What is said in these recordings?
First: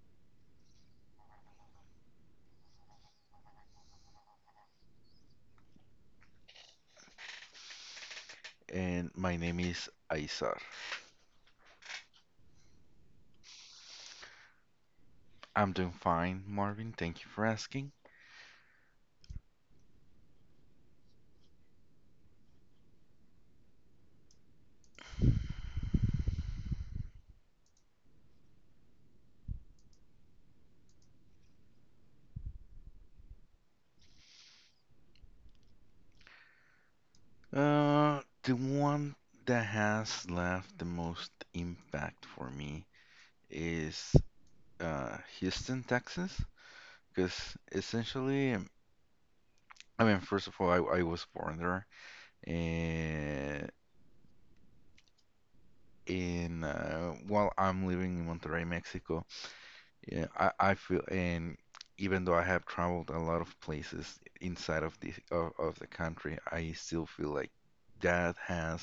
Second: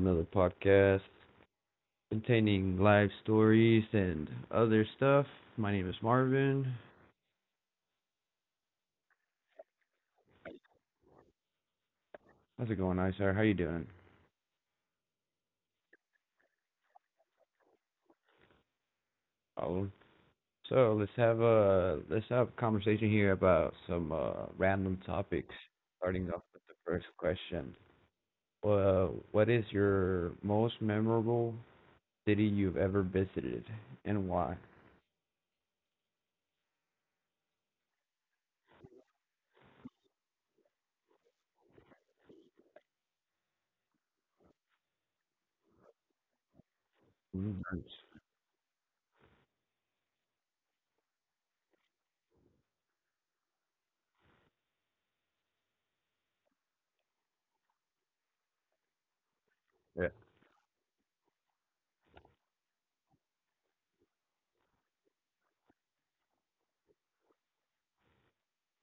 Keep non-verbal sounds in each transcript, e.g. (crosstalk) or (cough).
another podcast containing live stories and other stuff. My name is Marvin. And my name is Aizar. How's it going, Isar? How you doing? I'm doing fine, Marvin. Thank you for asking. Oh, so let's have a conversation here about some random topics. Starting off with the first question. Well, what is your most memorable city you've ever visited, and why? The one that has left the most impact for me is Houston, Texas, because Mm, nice. essentially, I mean, first of all, I was born there, and in while I'm living in Monterrey, Mexico. Yeah, Yeah, I feel, and even though I have traveled a lot of places inside of the country, I still feel like that has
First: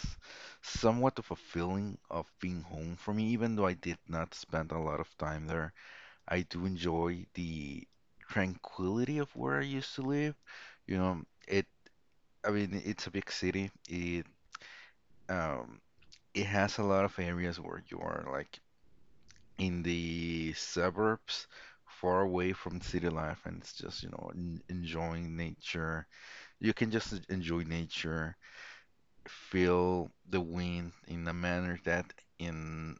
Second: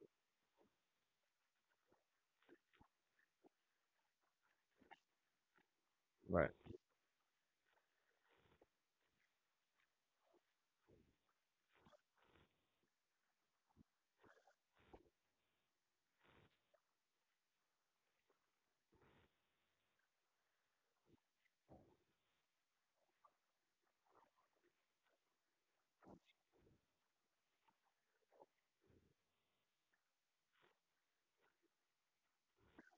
somewhat of a feeling of being home for me, even though I did not spend a lot of time there. I right, do enjoy the tranquility of where I used to live. You know, I mean, it's a big city. Um, it has a lot of areas where you are like in the suburbs, far away from city life, and it's just, you know, n enjoying nature. You can just enjoy nature, feel the wind in a manner that in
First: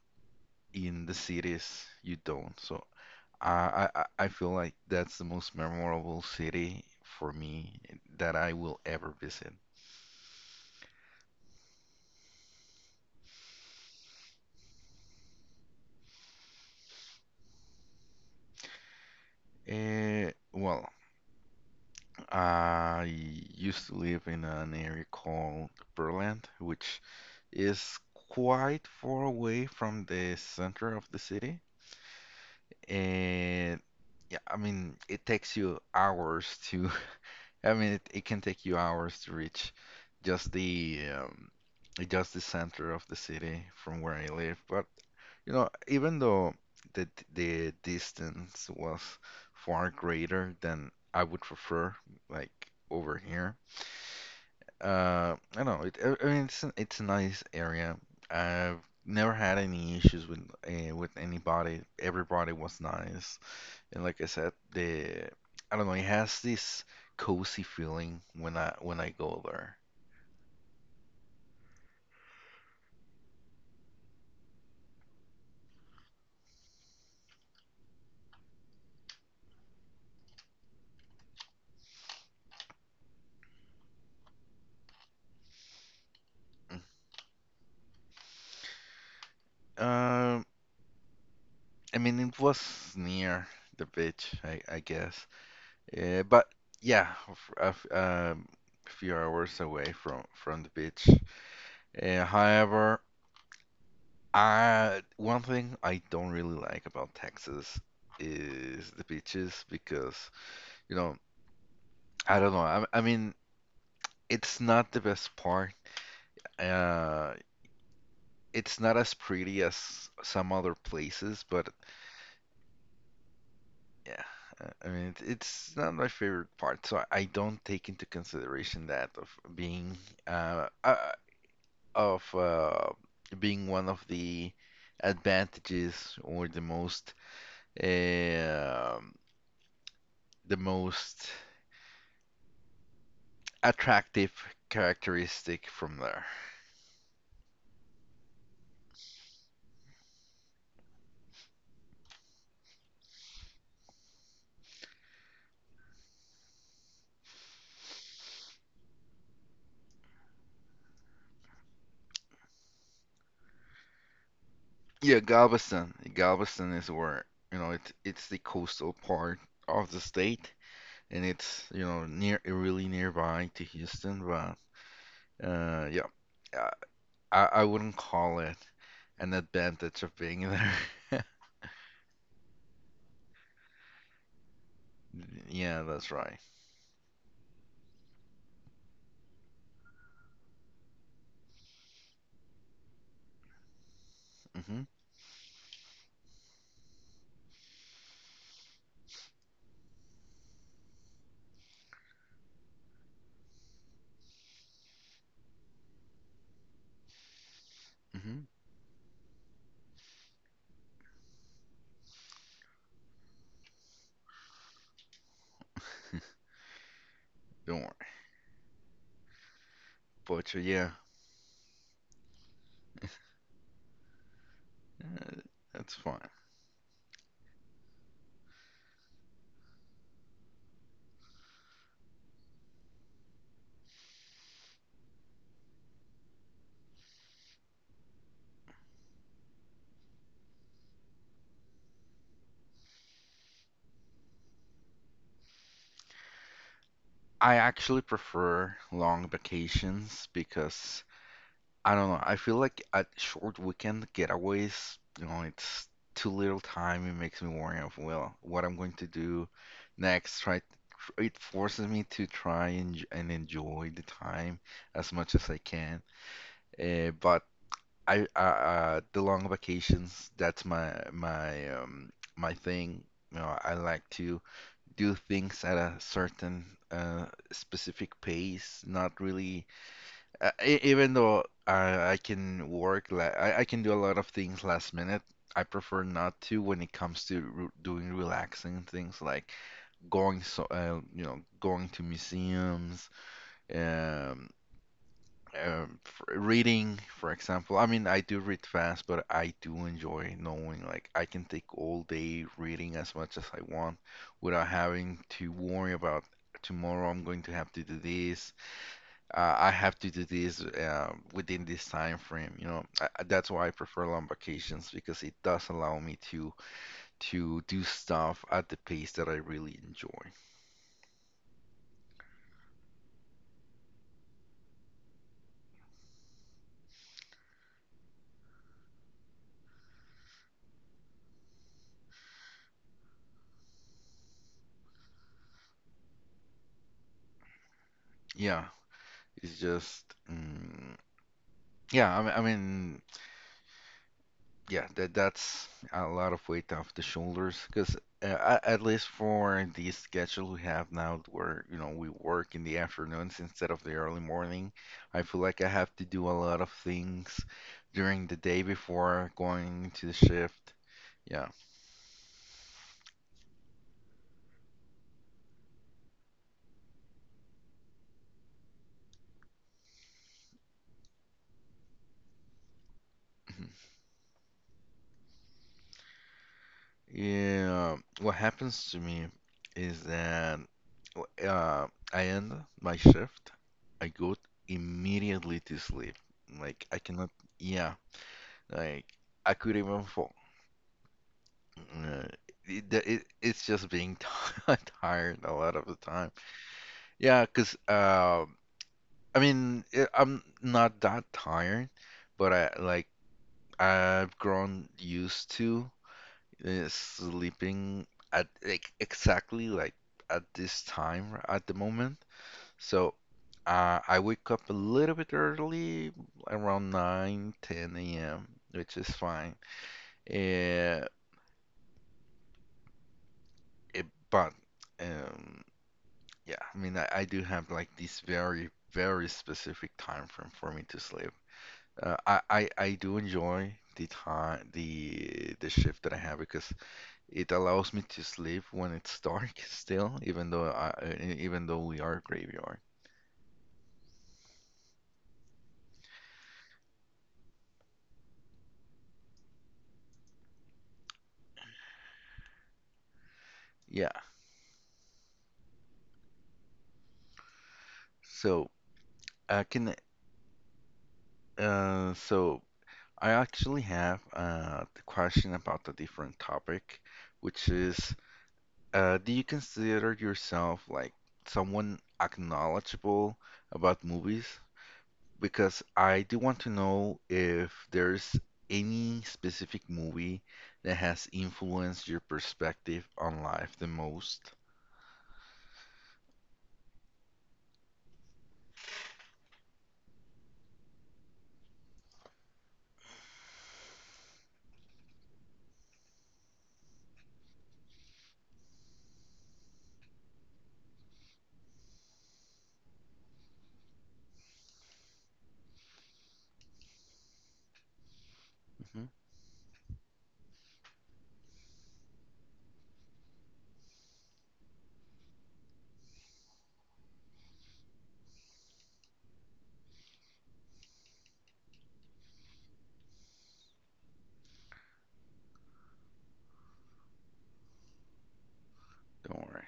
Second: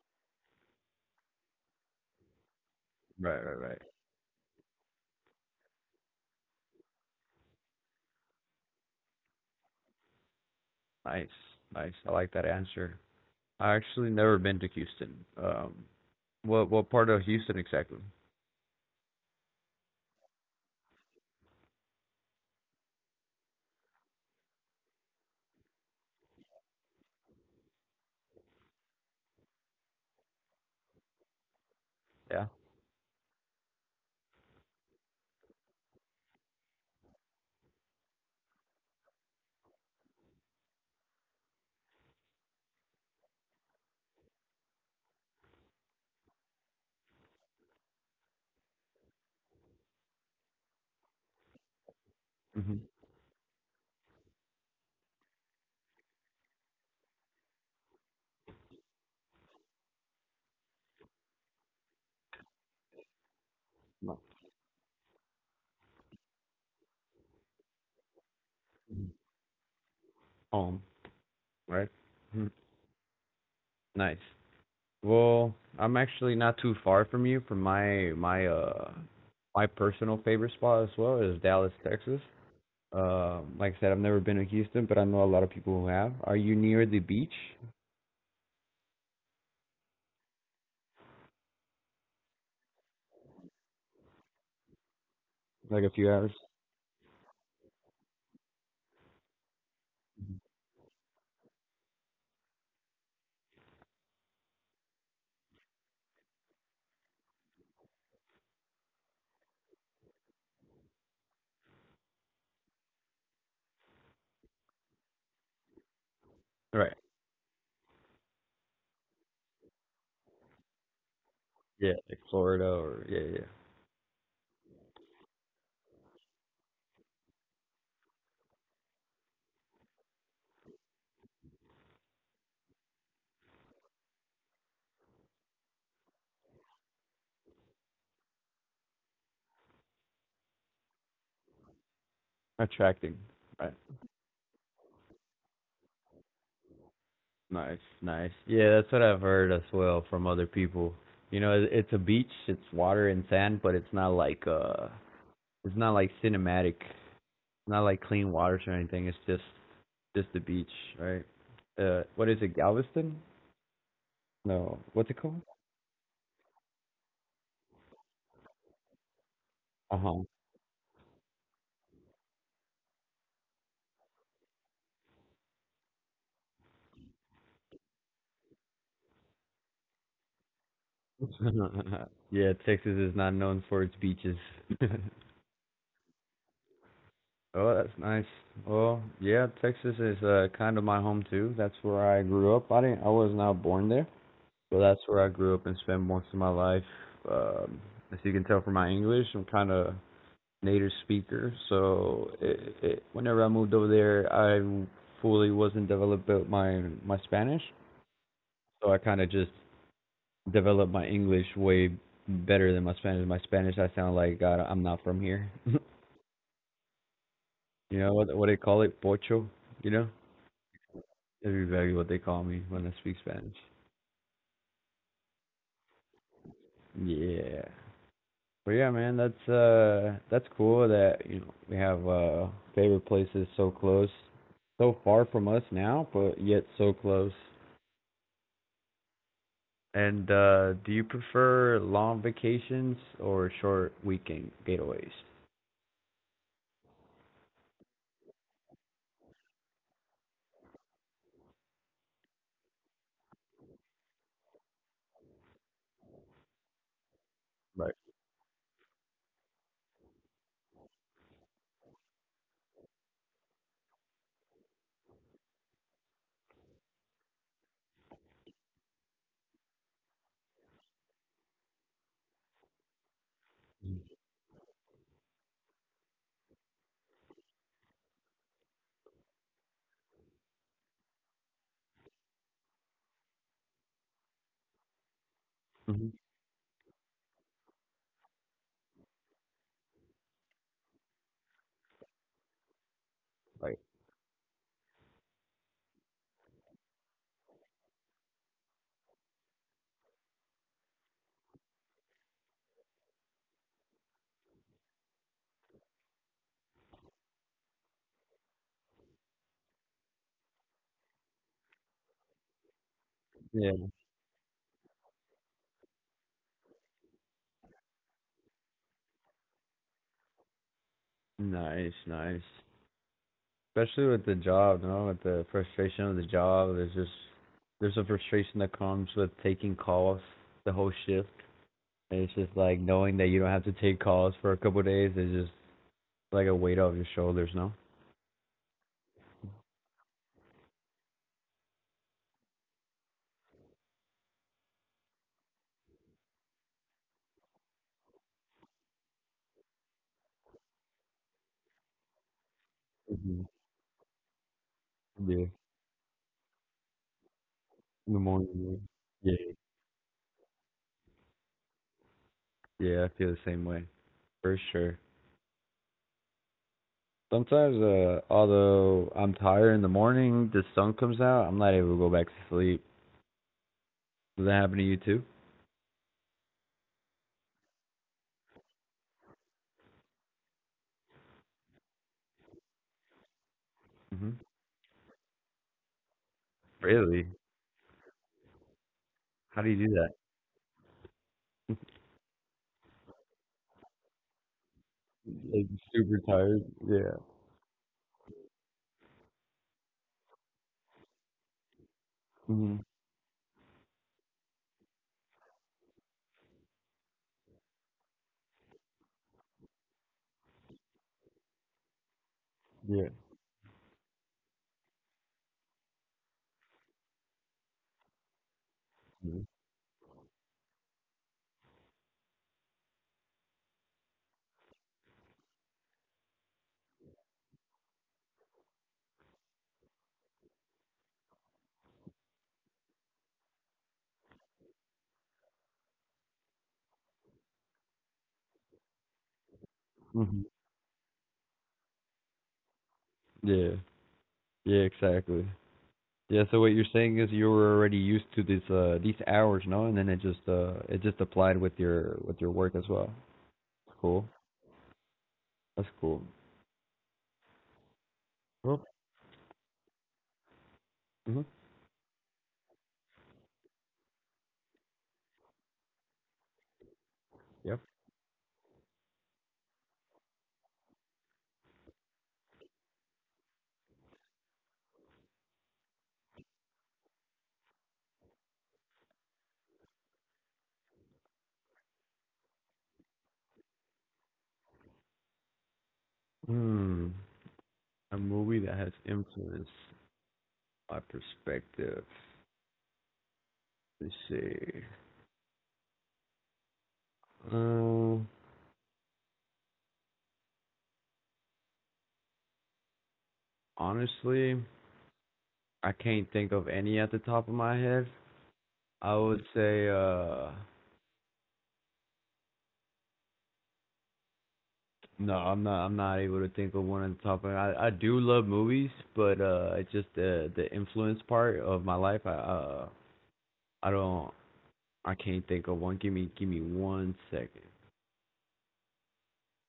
in the cities you don't. So right, I right, right. I, I I feel like that's the most memorable city for me that I will ever visit. Nice, nice. I like that answer. I actually never been to Houston. Um, what part of Houston exactly? Well, I used to live in an area called Berland, which is quite far away from the center of the city. Yeah. And yeah, I mean, it takes you hours to, (laughs) I mean, it can take you hours to reach just the um, just the center of the city from where I live. But you know, even though the the distance was far greater than I would prefer, like Hmm. over here, I don't know. I mean, it's a nice area. I've never had any issues with with anybody. Everybody was nice, and like I said, the I don't know. It has this cozy feeling when I go there. Home, right? Mhm. Nice. Well, I'm actually not too far from you. From my personal favorite spot as well is Dallas, Texas. Like I said, I've never been to Houston, but I know a lot of people who have. Are you near the beach? Um, I mean, it was near the beach, I guess. Like a few hours? But yeah, few hours away from the beach. However, I one thing I don't really like about Texas is the beaches, because you know I don't know, I mean, it's not the best part. Right. uh it's not as pretty as some other places. But Yeah, like Florida or yeah, yeah. yeah, I mean, it's not my favorite part, so I don't take into consideration that uh, uh of being one of the advantages or um the most Attracting. Right. attractive characteristic from there. Nice, nice. Yeah, that's what I've heard as well from other people. You know, it's a beach, it's water and sand, but it's not like cinematic, it's not like clean waters or anything. It's just the beach, right? What is it, Galveston? No, what's it Yeah, called? Galveston. Galveston is where, you know, it's the coastal part of Uh the huh. state, and it's, you know, near really nearby to Houston, but yeah. Uh, I wouldn't call it an advantage of being there. (laughs) (laughs) Yeah, Texas is not known for its beaches. (laughs) Yeah, that's right. Oh, that's nice. Well, yeah, Texas is kind of my home too. That's where I grew up. I was not born there. So Mm-hmm. that's where I grew up and spent most of my life. Um, as you can tell from my English, I'm kind of native speaker. So whenever I moved over there, I fully wasn't developed my Spanish. Mm-hmm. So I kind of just developed my English way better than my Spanish. My Spanish, I sound like God. I'm not from here. (laughs) You Don't worry. know what they call it, pocho. You know, But yeah, that's exactly what they call me when I speak Spanish. uh, that's fine. Yeah. But yeah, man, that's cool that we have favorite places so close, so far from us now, but yet so close. And do you prefer long vacations or short weekend getaways? I actually prefer long vacations, because I don't know. I feel like at short weekend getaways, you know, it's too little time. It makes me worry Right. of, well, what I'm going to do next. Try It forces me to try and enjoy the time as much as I can. But I the long vacations, that's my thing. You know, I like to do things at a certain specific pace, not really. Even though I can work, like I can do a lot of things last minute, I prefer Hmm. not to when it comes to re doing relaxing things, like going so, you know, going to museums, Right. um, f reading, for example. I mean, I do read fast, but I do enjoy knowing like I can take all day reading as much as I want, without having to worry about tomorrow I'm going to have to do this I have to do this within this time frame. You know, that's why I Yeah. prefer long vacations, because it does allow me to do stuff at the pace that I really enjoy. Nice, nice. Especially with the job, with the frustration of the job, there's a frustration that comes with taking calls the whole shift. And it's just like knowing that you don't have to take calls for a couple of days is just like a weight off your shoulders, no? Yeah, it's just yeah. I mean, yeah, that's a lot of weight off the shoulders, because at least for the schedule we have now, where you know we work in the afternoons Mhm. instead of the early morning, I feel Yeah. like I have to do a lot of things In the during the day morning. before Yeah. going to the shift. Yeah. (clears throat) Yeah, yeah, I feel the same way. For sure. Sometimes, although I'm tired in the morning, the sun comes out, I'm not able to go back to sleep. Mhm. Does that happen to you too? Yeah, what happens to me is that I end my shift, I go Hmm. immediately to sleep. Like I Really? cannot. Yeah. Like I How do could you do even that? fall. uh, it's just being (laughs) tired a Like lot of the super time. tired. Yeah. Yeah, cause uh, I mean I'm not that tired, but I Hmm. like I've grown used to sleeping at like exactly like at this time at the moment. Yeah. So I wake up a little bit early, around 9:10 a.m., which is fine. Uh, but um, yeah, I mean, I do have like this very, very specific time frame for me to sleep. I do enjoy the time, the shift that I have, because it allows me to sleep when it's dark (laughs) still, Mm-hmm. Even though we are graveyard. Yeah. Yeah, exactly. Yeah, so what you're saying is you were already used to these hours, no? And then it just applied with your work as well. That's Yeah. cool. That's cool. So Well, I can, mhm, so I actually have the question about the different topic, which yep. is, do you consider yourself like someone acknowledgeable about movies? Because I do want to know if there's any specific movie that has influenced your perspective on life the most. Hmm. A movie that has influenced my perspective. Let's see. Um, Honestly, I can't think of any at the top of my head. Hmm. I would say, no, I'm not. I'm not able to think of one at the top of. My, I do love movies, but it's just the influence part of my life. I don't. I can't think of one. Give me 1 second. Don't worry.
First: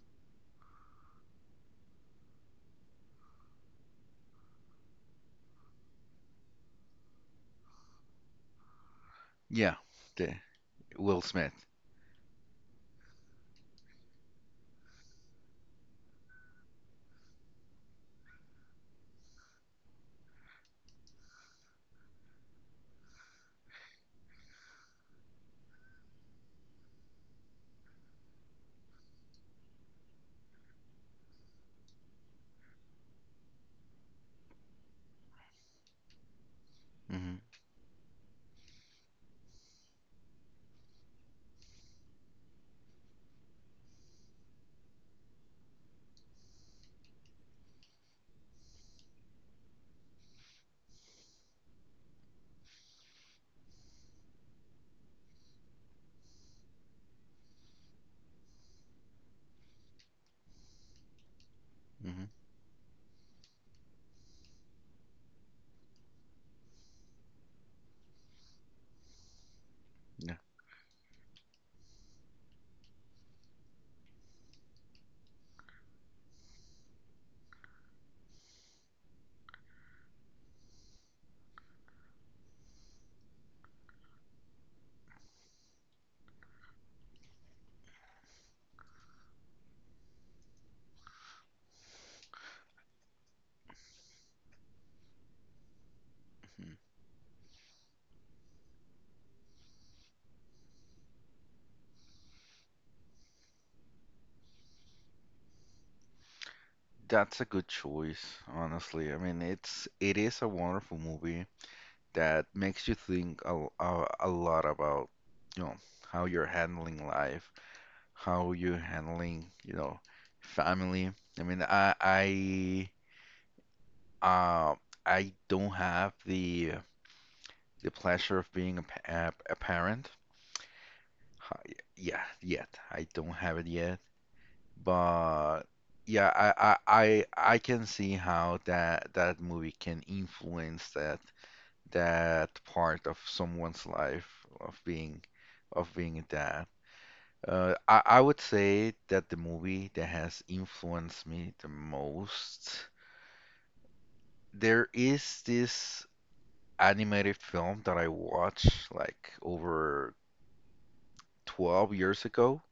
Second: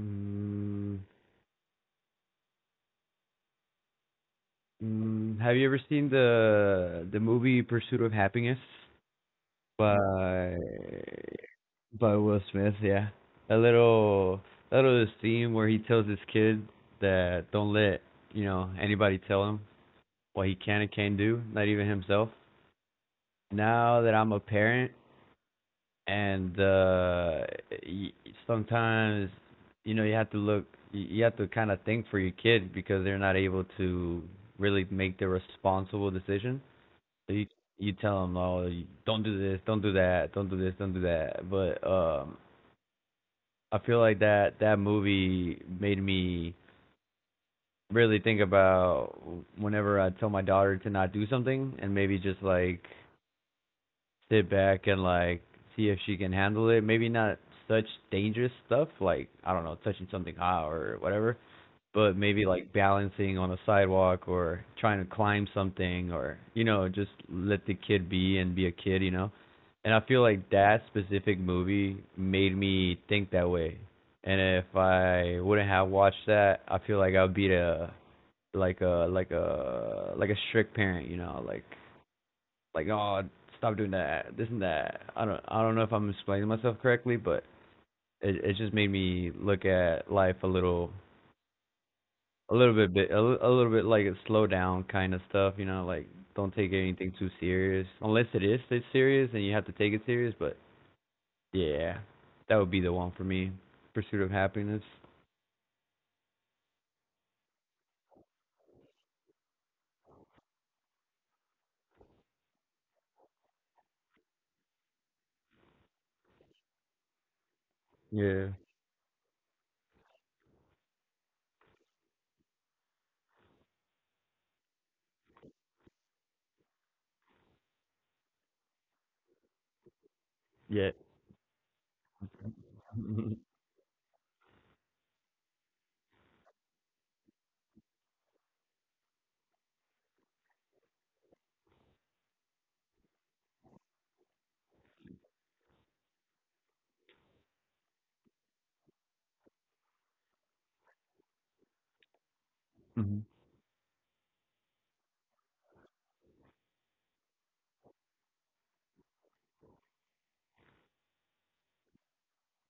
Mm, have you ever seen the movie Pursuit of Happiness Yeah, the by Will Smith. by Will Smith? Yeah, a little a little this scene where he tells his kid that don't let anybody tell him what he can and can't do, not even himself. Now that I'm a parent, and y- sometimes you have to look, you have to kind of think for your kid because they're not able to really make the responsible decision. So Hmm. you tell them, oh, don't do this, don't do that, don't do this, don't do that. But I feel like that movie made me really think about whenever I tell my daughter to not do something, and maybe just like sit back and like see if she can handle it. Maybe not such dangerous stuff, like I don't know, touching something hot or whatever. But Hmm. maybe like balancing on a sidewalk or trying to climb something, or just let the kid be and be a kid. And I feel Yeah. like that specific movie made me think that way. And if I wouldn't have watched that, I feel like I would be a like a like a like a strict parent. Oh, stop doing that this and that. I don't know if I'm explaining myself correctly, but it just made me look at life a little bit like a slow down kind of stuff, like don't Mhm. take anything too serious. Unless it's serious, then you have to take it serious. But yeah, that would be the one for me. Pursuit of Happiness. That's a good choice, honestly. I mean, it is a wonderful movie that makes you think a lot about, you know, how you're handling life, Yeah. how you're handling, you know, family. I mean, I uh, I don't have the pleasure of being a parent. Yeah. Ha- Yeah, yet I don't Mhm. have it yet, but yeah, I can see how that movie can influence that part of someone's life, of being that. I would say that the movie that has influenced me the most, Mhm. there is this animated film that I watched like over 12 years ago.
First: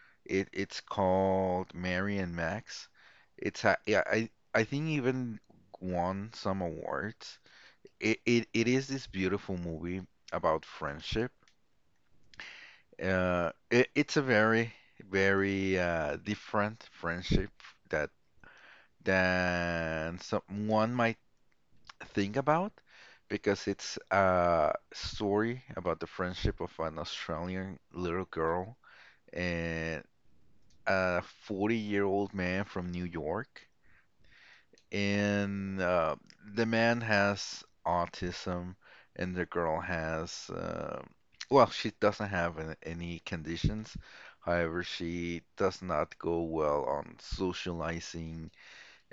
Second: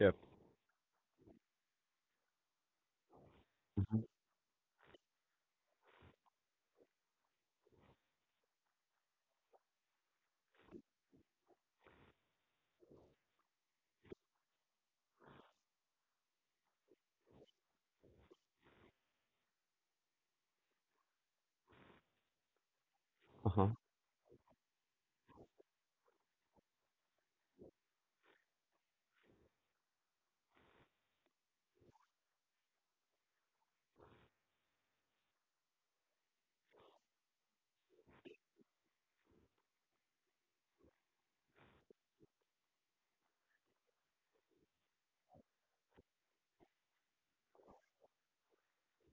Yep. It's called Mary and Max. Yeah, I think even won some awards. It is this beautiful movie about friendship. It's a very, very different friendship, that than someone might think about, Uh because huh. it's a story about the friendship of an Australian little girl and a 40-year-old man from New York. And The man has autism, and the girl has, well, she doesn't have any conditions. However, she does not go well on socializing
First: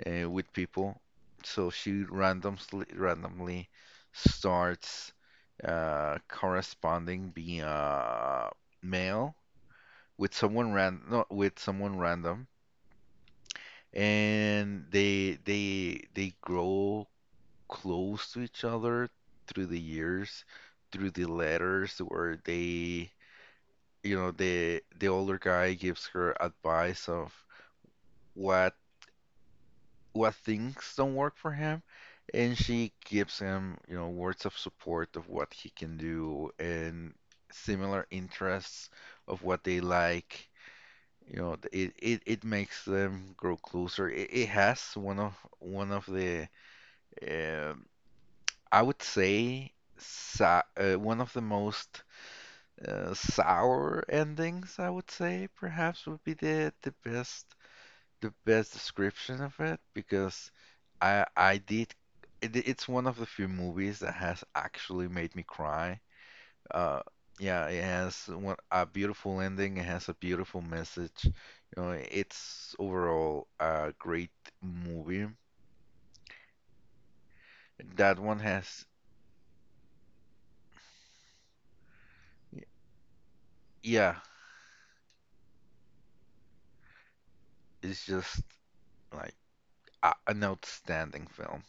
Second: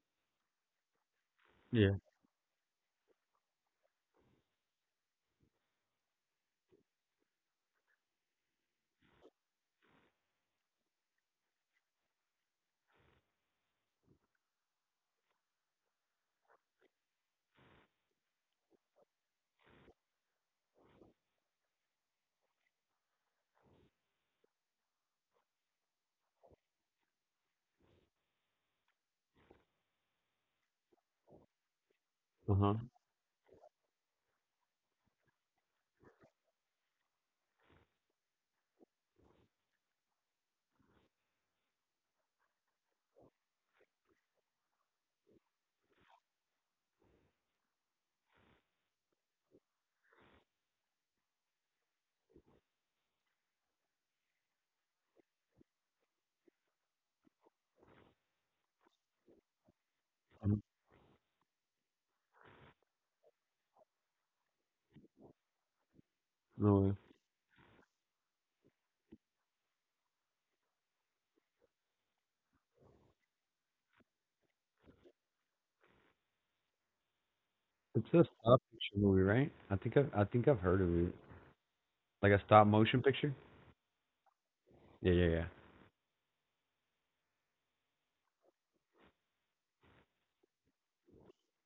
with people, so Yeah. she randomly starts corresponding via mail with someone ran no, with someone random, and they grow close to each other through the years, through the letters where they, you know, the older guy gives her advice of what what things don't work for him, Uh and huh. she gives him, you know, words of support of what he can do, and similar interests of what they like. You know, It makes them grow closer. It has one of the, uh, I would say, sa one of the most sour endings, I would say, perhaps would be the the best description of it, because I I did it's one of the few movies that has actually made me cry. No way. Uh, yeah, it has a beautiful ending. It has a beautiful message. You know, it's overall a great movie. It's That a one stop has, picture movie, right? I think I've heard of it. Like a stop motion picture. yeah, Yeah, yeah, yeah. it's just like an outstanding film,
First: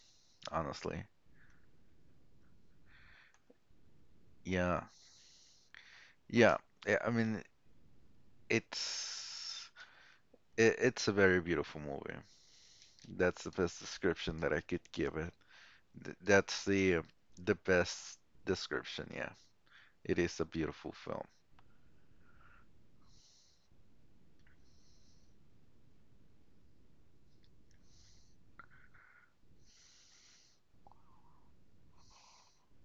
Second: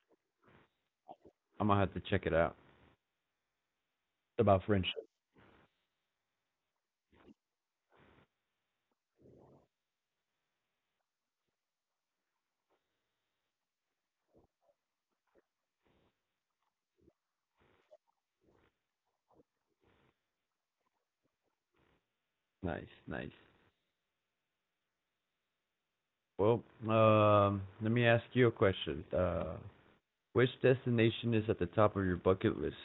honestly. I'm gonna have to check it out. It's about Yeah, friendship. yeah, yeah. I mean, it's it's a very beautiful movie. That's the best description that I could give it. That's the best description. Yeah, it is a beautiful film. Nice, nice. Well, let me ask you a question. Which destination is at the top of your bucket list?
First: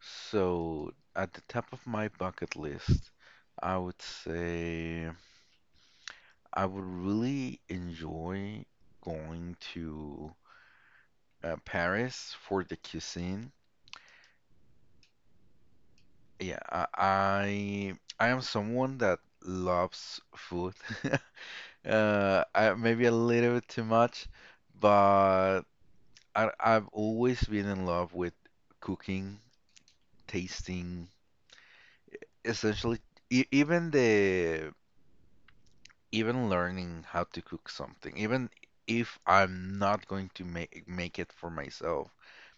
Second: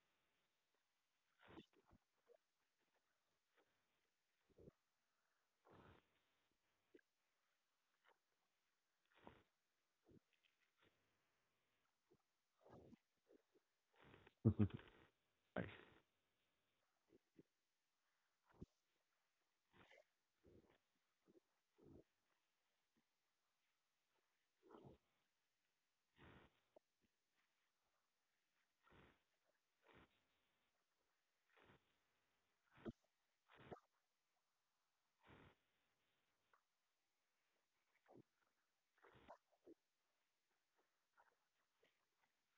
So at the top of my bucket list, I would say I would really enjoy going to Paris for the cuisine. Yeah, I am someone that loves food. (laughs) Maybe a little bit too much, but I've always been in love with cooking, tasting, essentially e even the even learning how to cook something, even if I'm not going to make it for myself,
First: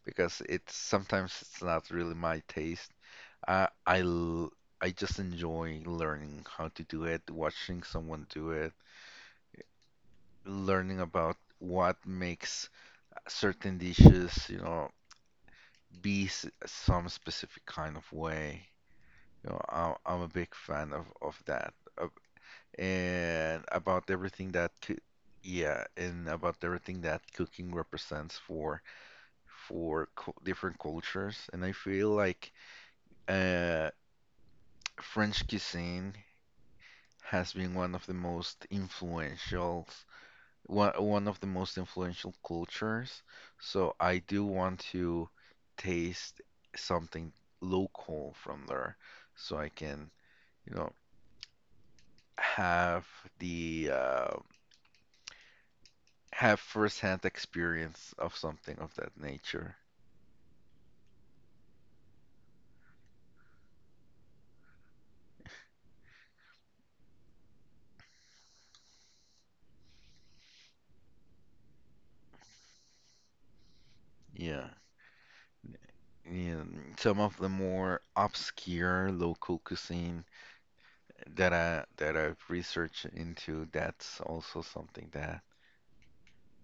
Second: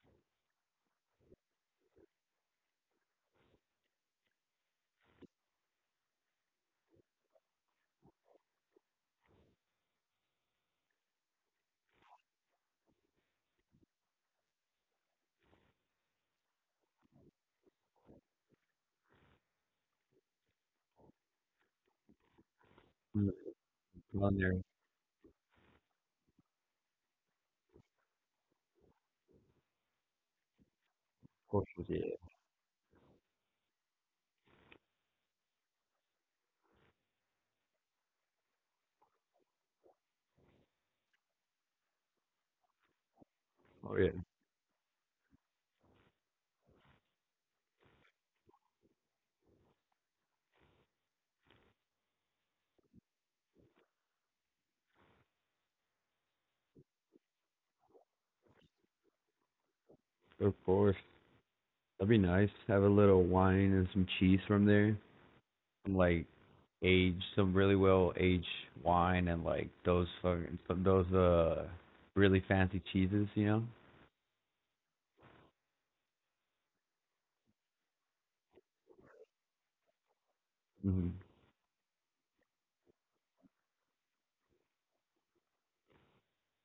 because it's sometimes it's not really my taste. I I l- I just enjoy learning how to do it, watching someone do it, learning about what makes certain dishes, you know, be some specific kind of way. You know, I'm a big fan of that, Mm. and about On there, everything of yeah, and about everything that cooking represents for cu different cultures. And course. I Yeah. feel like uh French cuisine has been one of the most influential, one of the most influential cultures. Oh So yeah. I do want to taste something local from there, so I can, you know, have the have firsthand experience of something of that nature. Of course. That'd be nice. Have a little wine and some cheese from there. Some like aged, some really well aged wine, and like those fucking those really fancy cheeses. Yeah. And some of the more obscure local cuisine Hmm. That I've researched into, that's also something that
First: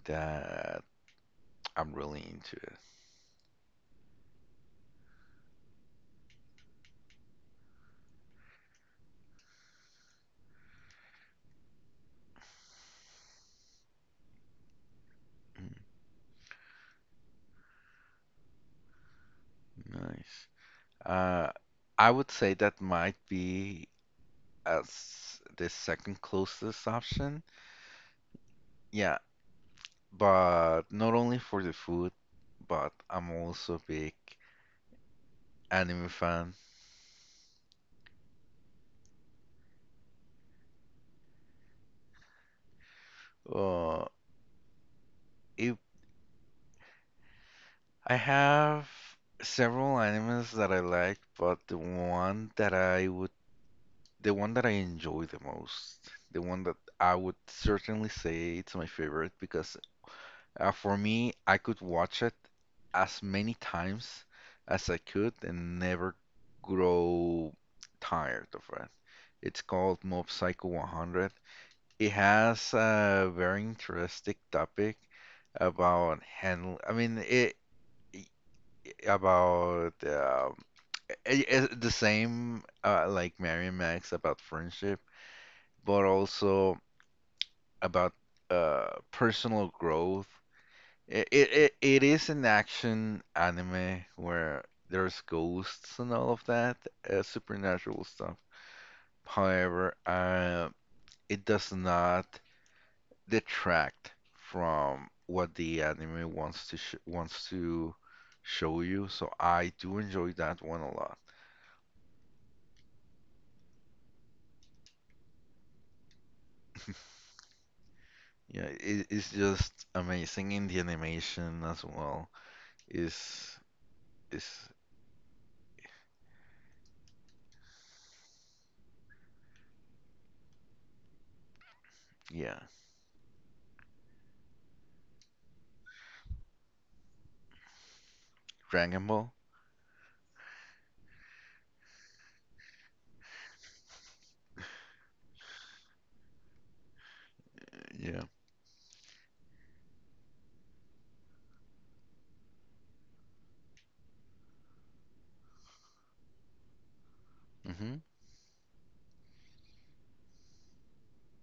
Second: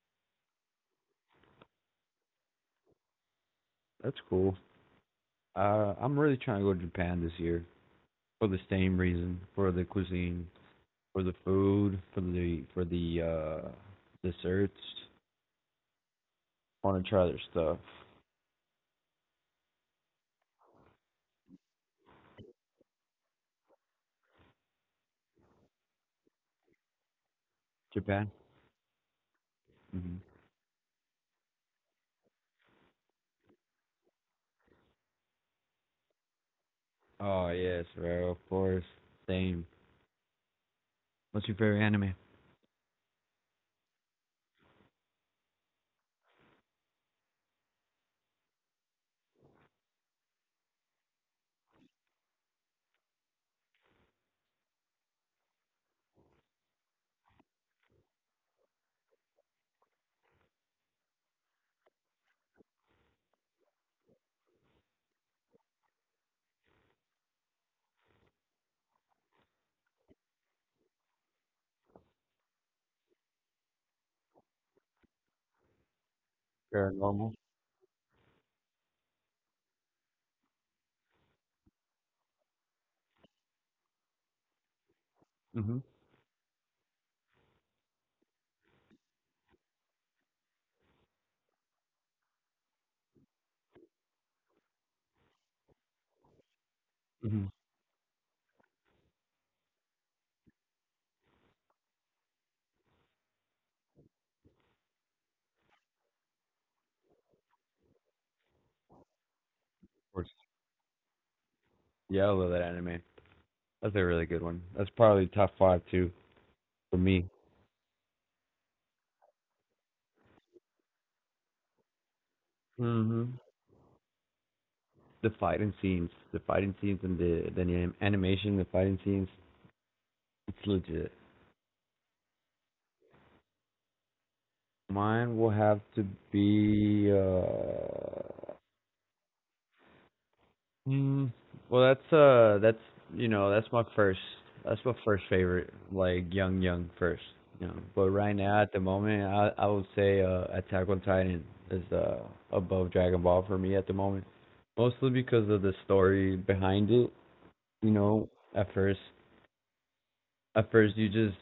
that I'm really into it. That's cool. I'm really trying to go to Japan this year for the same reason, for the cuisine. For the food, for the desserts. Want to try their stuff. Mm. Nice. Uh, I would say that might be as the second closest option. Japan. Yeah, Hmm. but not only for the food, but I'm also a big anime fan. Oh yes, bro. Of course. Same. What's your favorite anime? Uh, it, I have several animes that I like, but the one that I enjoy the most, the one that I would certainly say it's my favorite. Because for me, I could watch it as many times as I could and never grow tired of it. It's called Mob Psycho 100. It has a very interesting topic about handle. I mean, Paranormal. it about I the same like Mary and Max, about friendship, Mhm. but also about personal growth. It is an action anime where there's ghosts and all of that, Mhm. Of supernatural stuff. However, it does not detract from what the anime wants to show you. So I do course. enjoy that one a lot. Yeah, I love that anime. That's a really good one. That's probably top five too for me. Yeah, it's just amazing, in the animation as well Mhm. is is The fighting scenes, and animation, the fighting scenes. It's legit. yeah, Mine will have to be Dragon Ball. Mm, well, that's you know, that's my first, that's my first favorite, like young, young first. But Yeah. right now, at the moment, I would say Attack on Titan is above Dragon Ball for me at the moment, mostly because of the story behind it. You know, at first, at first you just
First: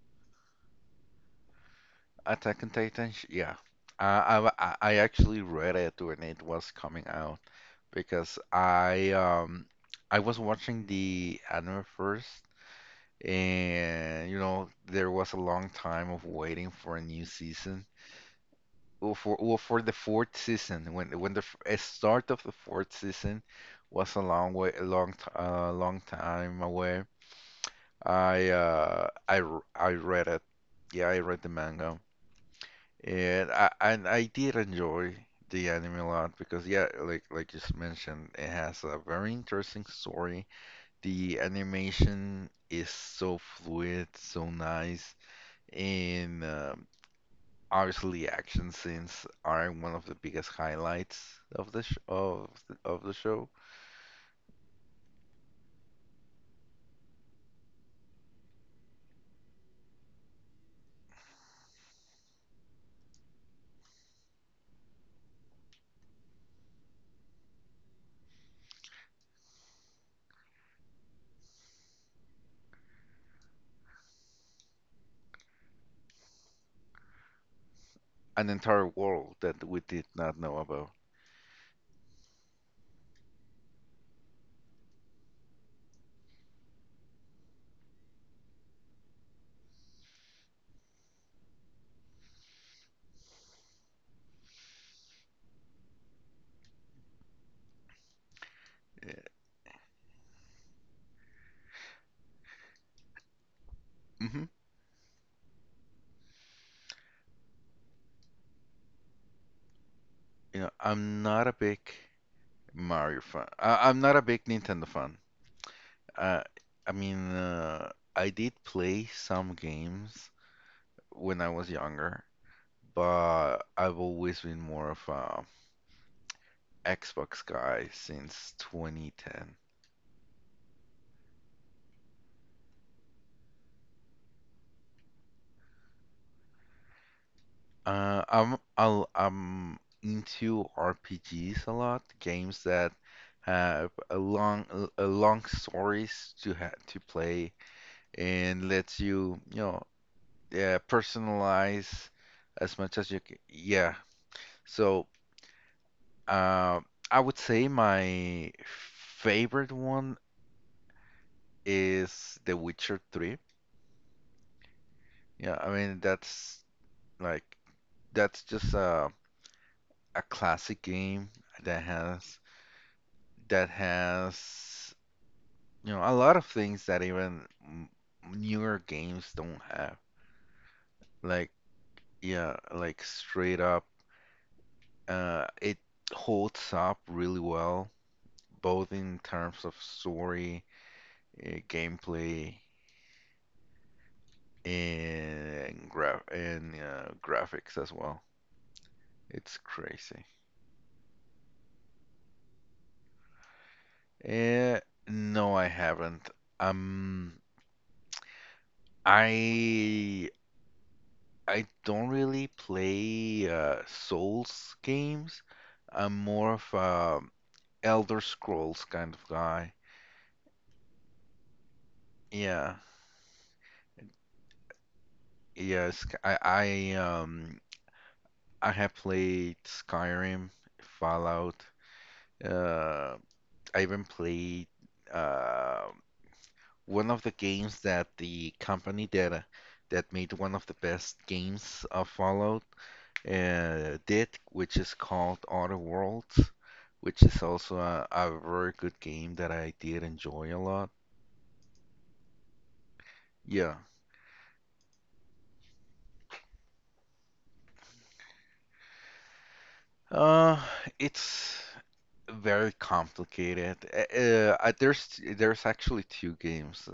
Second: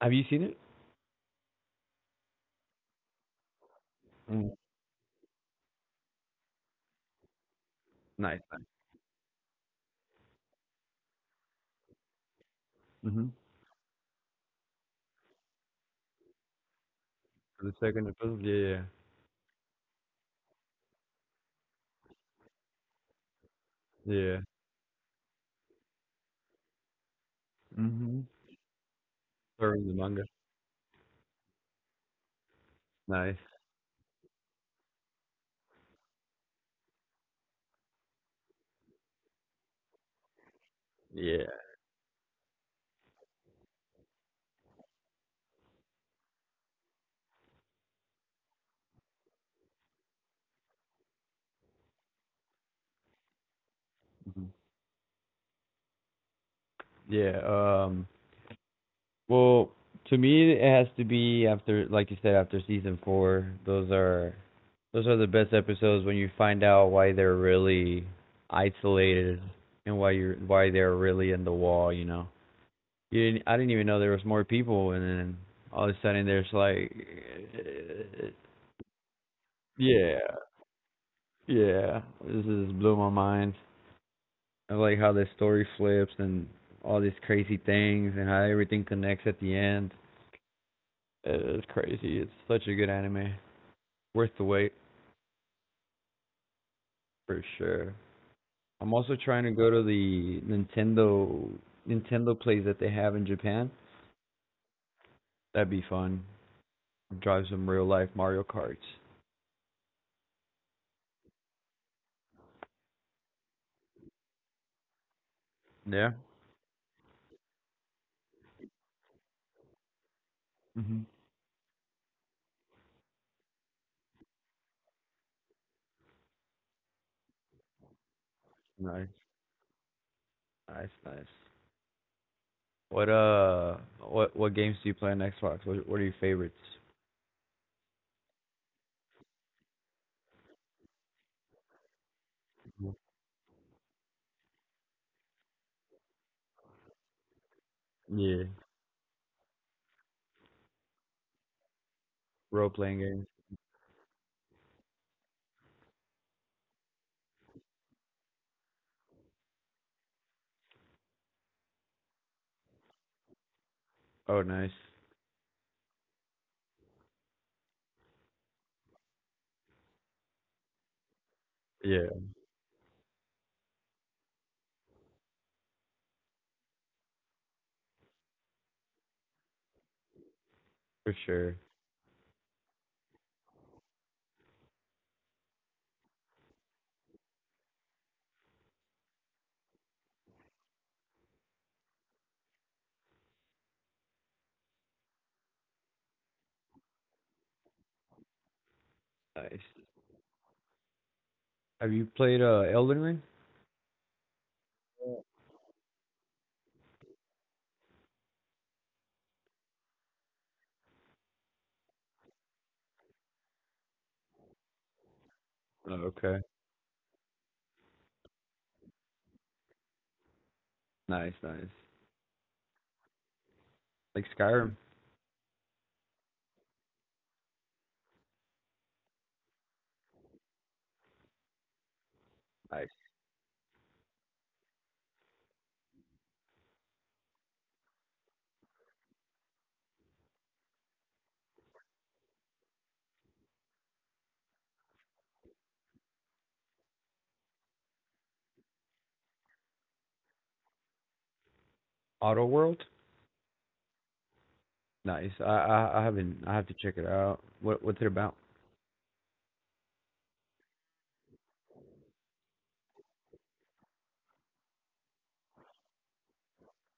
have you seen it? Attack on Titan, yeah. I Mm. w- I actually read it when it was coming out because Nice, nice. I was watching the anime first Mhm. and you know there was a long time of waiting for a new For the season. second episode, yeah, Well, for the fourth season when start of the fourth season was yeah, yeah. A long time away. Mhm. Or in I the manga. read it. Yeah, I read the manga. Nice. And I did enjoy the anime a lot because yeah, like mentioned, it has a very interesting story. The Yeah. animation is so fluid, so nice, and obviously action scenes are one of the biggest highlights of the sh of the show. Yeah. Well, to me, it has to be after, like you said, after season 4. Those are the best episodes when you find out why they're really isolated and why they're really in the wall. You know, you didn't, I didn't even know there was more people, and then all of a sudden there's like, (laughs) An entire world that we did yeah, not know about. yeah. This is blew my mind. I like how the story flips and all these crazy things and how everything connects at the end. It's crazy. It's such a good anime. Worth the wait for sure. I'm also Yeah. trying to go to the Nintendo plays that they have in Japan. Hmm. That'd be fun. Drive some real life Mario Karts. You know, I'm not a big Mario fan. I'm not a big Nintendo fan. Yeah. Uh, I mean, uh, I did play some games Hmm. when I was younger, but I've always been more of a Xbox guy since Nice, 2010. nice, nice. What games do you play on Xbox? What are your favorites? I'm into RPGs a lot, games that have a long stories to play Yeah, and lets you, you know, yeah, personalize role as playing much as you games. can. Yeah. So Uh, I would say my favorite one is The Witcher 3. Oh, nice. Yeah, I mean that's like that's just a classic game that Yeah, has that has you know a lot of things that even newer games don't have. for Like sure. yeah, like straight up, it holds up really well, both in terms of story, gameplay, and graphics as well. It's Nice. crazy. Have you played Elden Ring? Uh, no, I haven't. Um, I I don't really play Souls games. Oh, I'm okay. more of a Elder Scrolls kind of guy. Nice, nice. Yeah, Like Skyrim. yes. I have played Skyrim, Fallout. Nice. Uh, I even played uh one of the games that the company that that made one of the best games of Fallout did, which is called Outer Worlds, which is also a very good game that I did enjoy a lot. Auto World. Yeah, Nice. I haven't. I have to check it out. What's it about? uh, it's very complicated. There's actually two games.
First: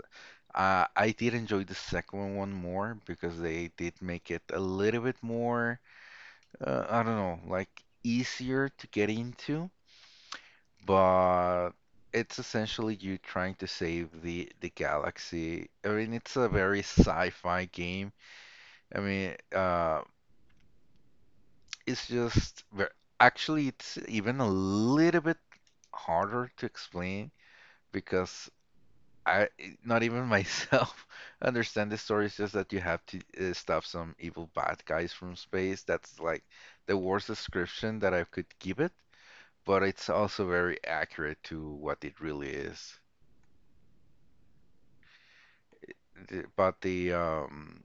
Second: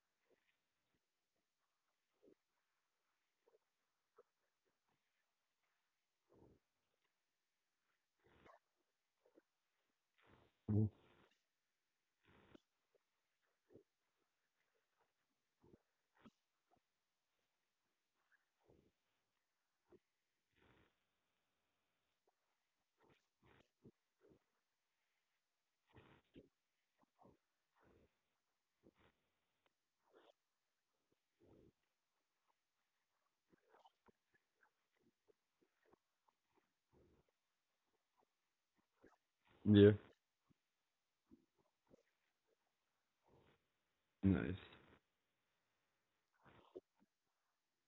I did enjoy the second one more because they did make it a little bit more I don't know, like easier to get into, Mhm. but it's essentially you trying to save the galaxy. I mean, it's a very sci-fi game. I mean, it's actually it's even a little bit harder to explain because I not even myself (laughs) understand the story. It's just that you have to stop some evil bad guys from space. That's like the worst description that I could give it, but Yeah. it's also very accurate to what it really is. Nice. But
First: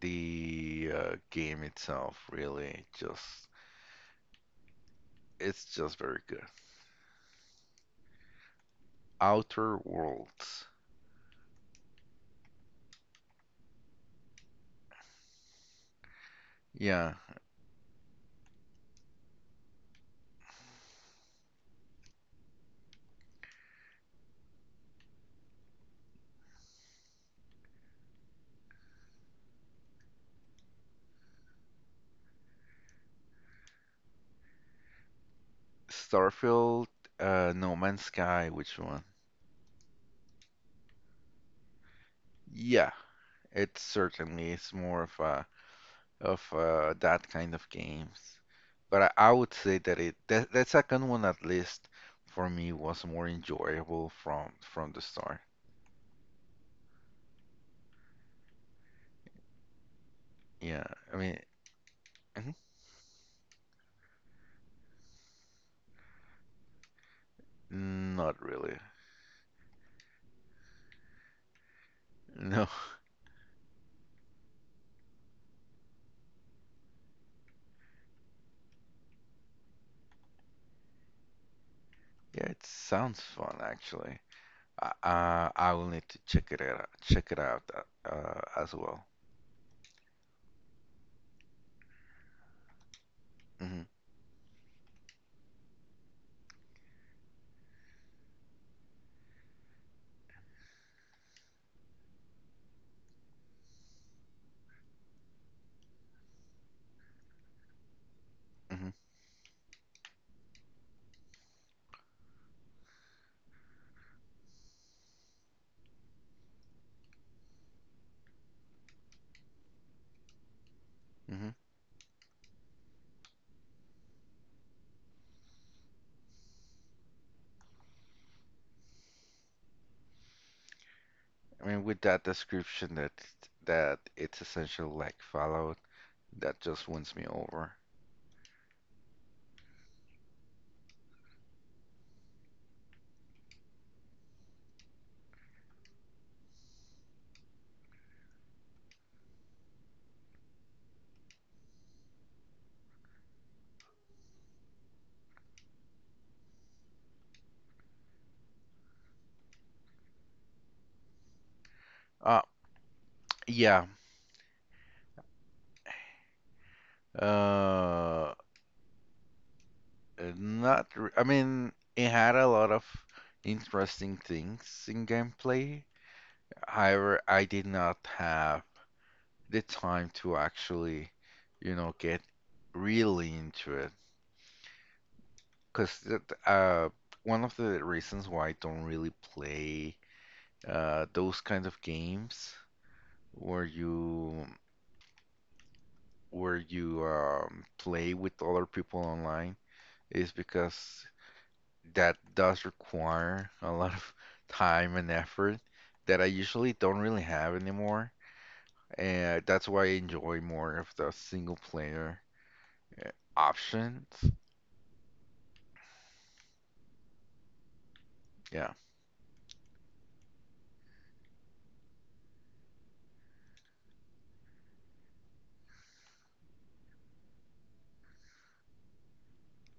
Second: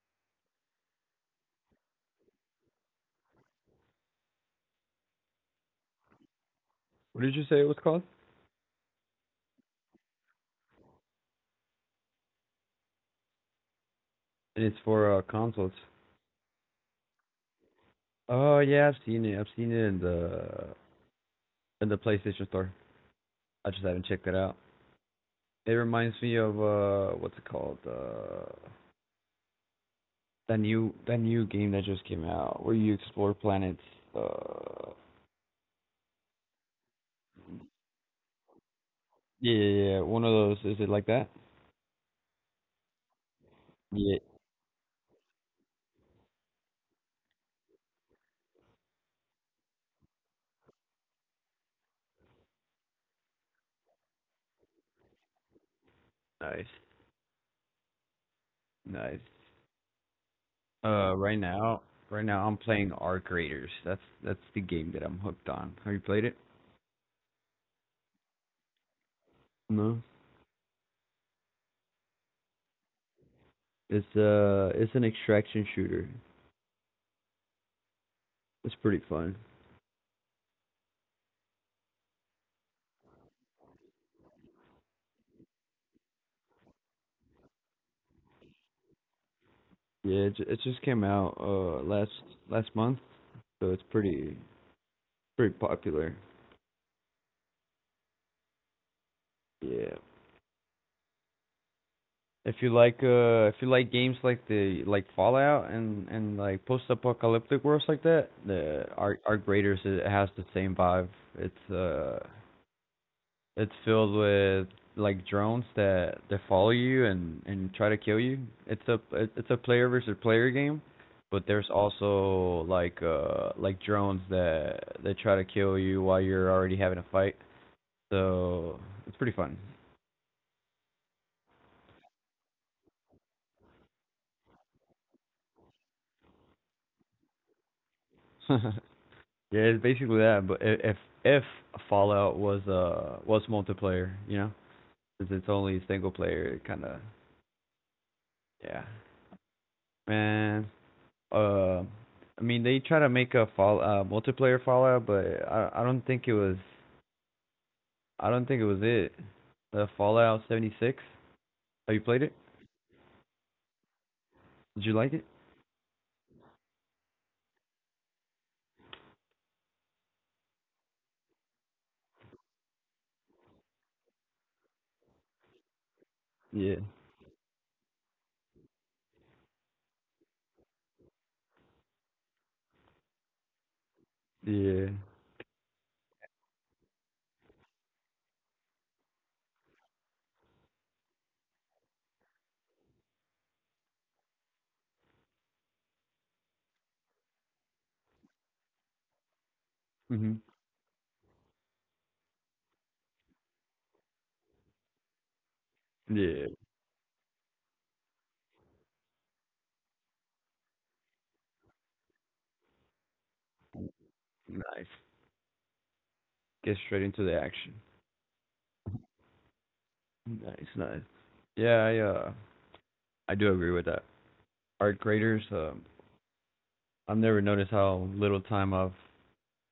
the game itself really just it's just very good. What did you say it was called? Outer Worlds. And it's for consoles. Yeah, Oh yeah, I've seen it. I've seen it in the PlayStation Store. I just haven't checked it out. It reminds me of what's it called? That new game that just came out where you explore planets. Uh, Starfield, No Man's Sky, which one? yeah, yeah, yeah. One of those. Is it like that? Yeah, it Yeah. certainly is more of a of that kind of games. But I would say that that second one at least for me was more enjoyable from the start. Nice, nice. Yeah, I Uh, mean, right now, right now I'm playing Arc Raiders. That's the game that I'm hooked on. Have you played it? mhm. Not really. No, No. (laughs) it's an extraction shooter. It's pretty fun. Yeah, it sounds fun actually. I will need to check it out as well. Yeah, it just came out last month, so Hmm. it's pretty popular. Yeah. If you like games like the like Fallout and like post apocalyptic worlds like that, Hmm. the Arc Raiders, it has the same vibe. It's uh it's filled with like drones that follow you and try to kill you. It's a player versus player game, Hmm. but there's also like drones that try to kill you while you're already having a fight. So it's pretty fun. I mean, with that description that that it's essentially like Fallout, that just wins me over. (laughs) Yeah, it's basically that. But if Fallout was multiplayer, since it's only single player, it kind of yeah. Man, uh I mean they try to make a fall multiplayer Fallout, but I don't think it was it. The Fallout 76. Have you played it? Uh, yeah. Did you like it? Uh, not. Re I mean, it had a lot of interesting things in gameplay. Yeah. However, I did not have the time to actually, you know, get really into it. Yeah. Because uh, one of the reasons why I don't really play those kind of games where you play with other people online is Mhm. because that does require a lot of time and effort that I Yeah. usually don't really have anymore. And that's why I enjoy more of the single player uh, options. Nice. Get straight into the action. Yeah. Nice, nice. Yeah, I do agree with that. Art graders, I've never noticed how little time I've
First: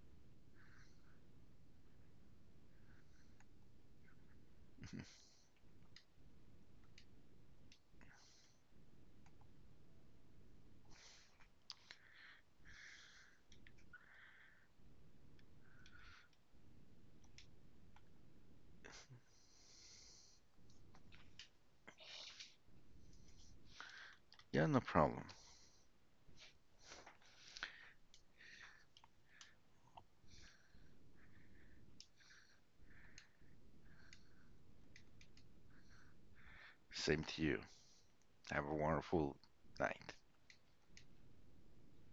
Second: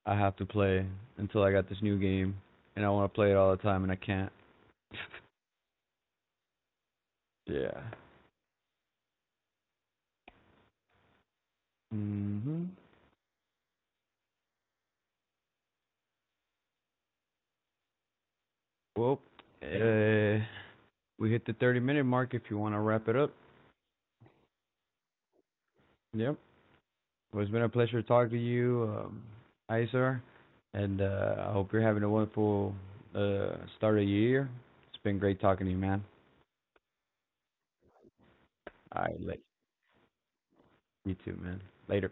I have to play until I got this new game and I wanna play it all the time and I can't. Yeah. Mhm. Well, uh, we hit the 30-minute mark if you want to wrap it up. Yeah, no problem. Yep. Well, it's been a pleasure talking to you, Isar, and I hope you're having a wonderful start of your year. It's been great talking to you, man. Same to you. Have a All wonderful right, night. you too, man. Later.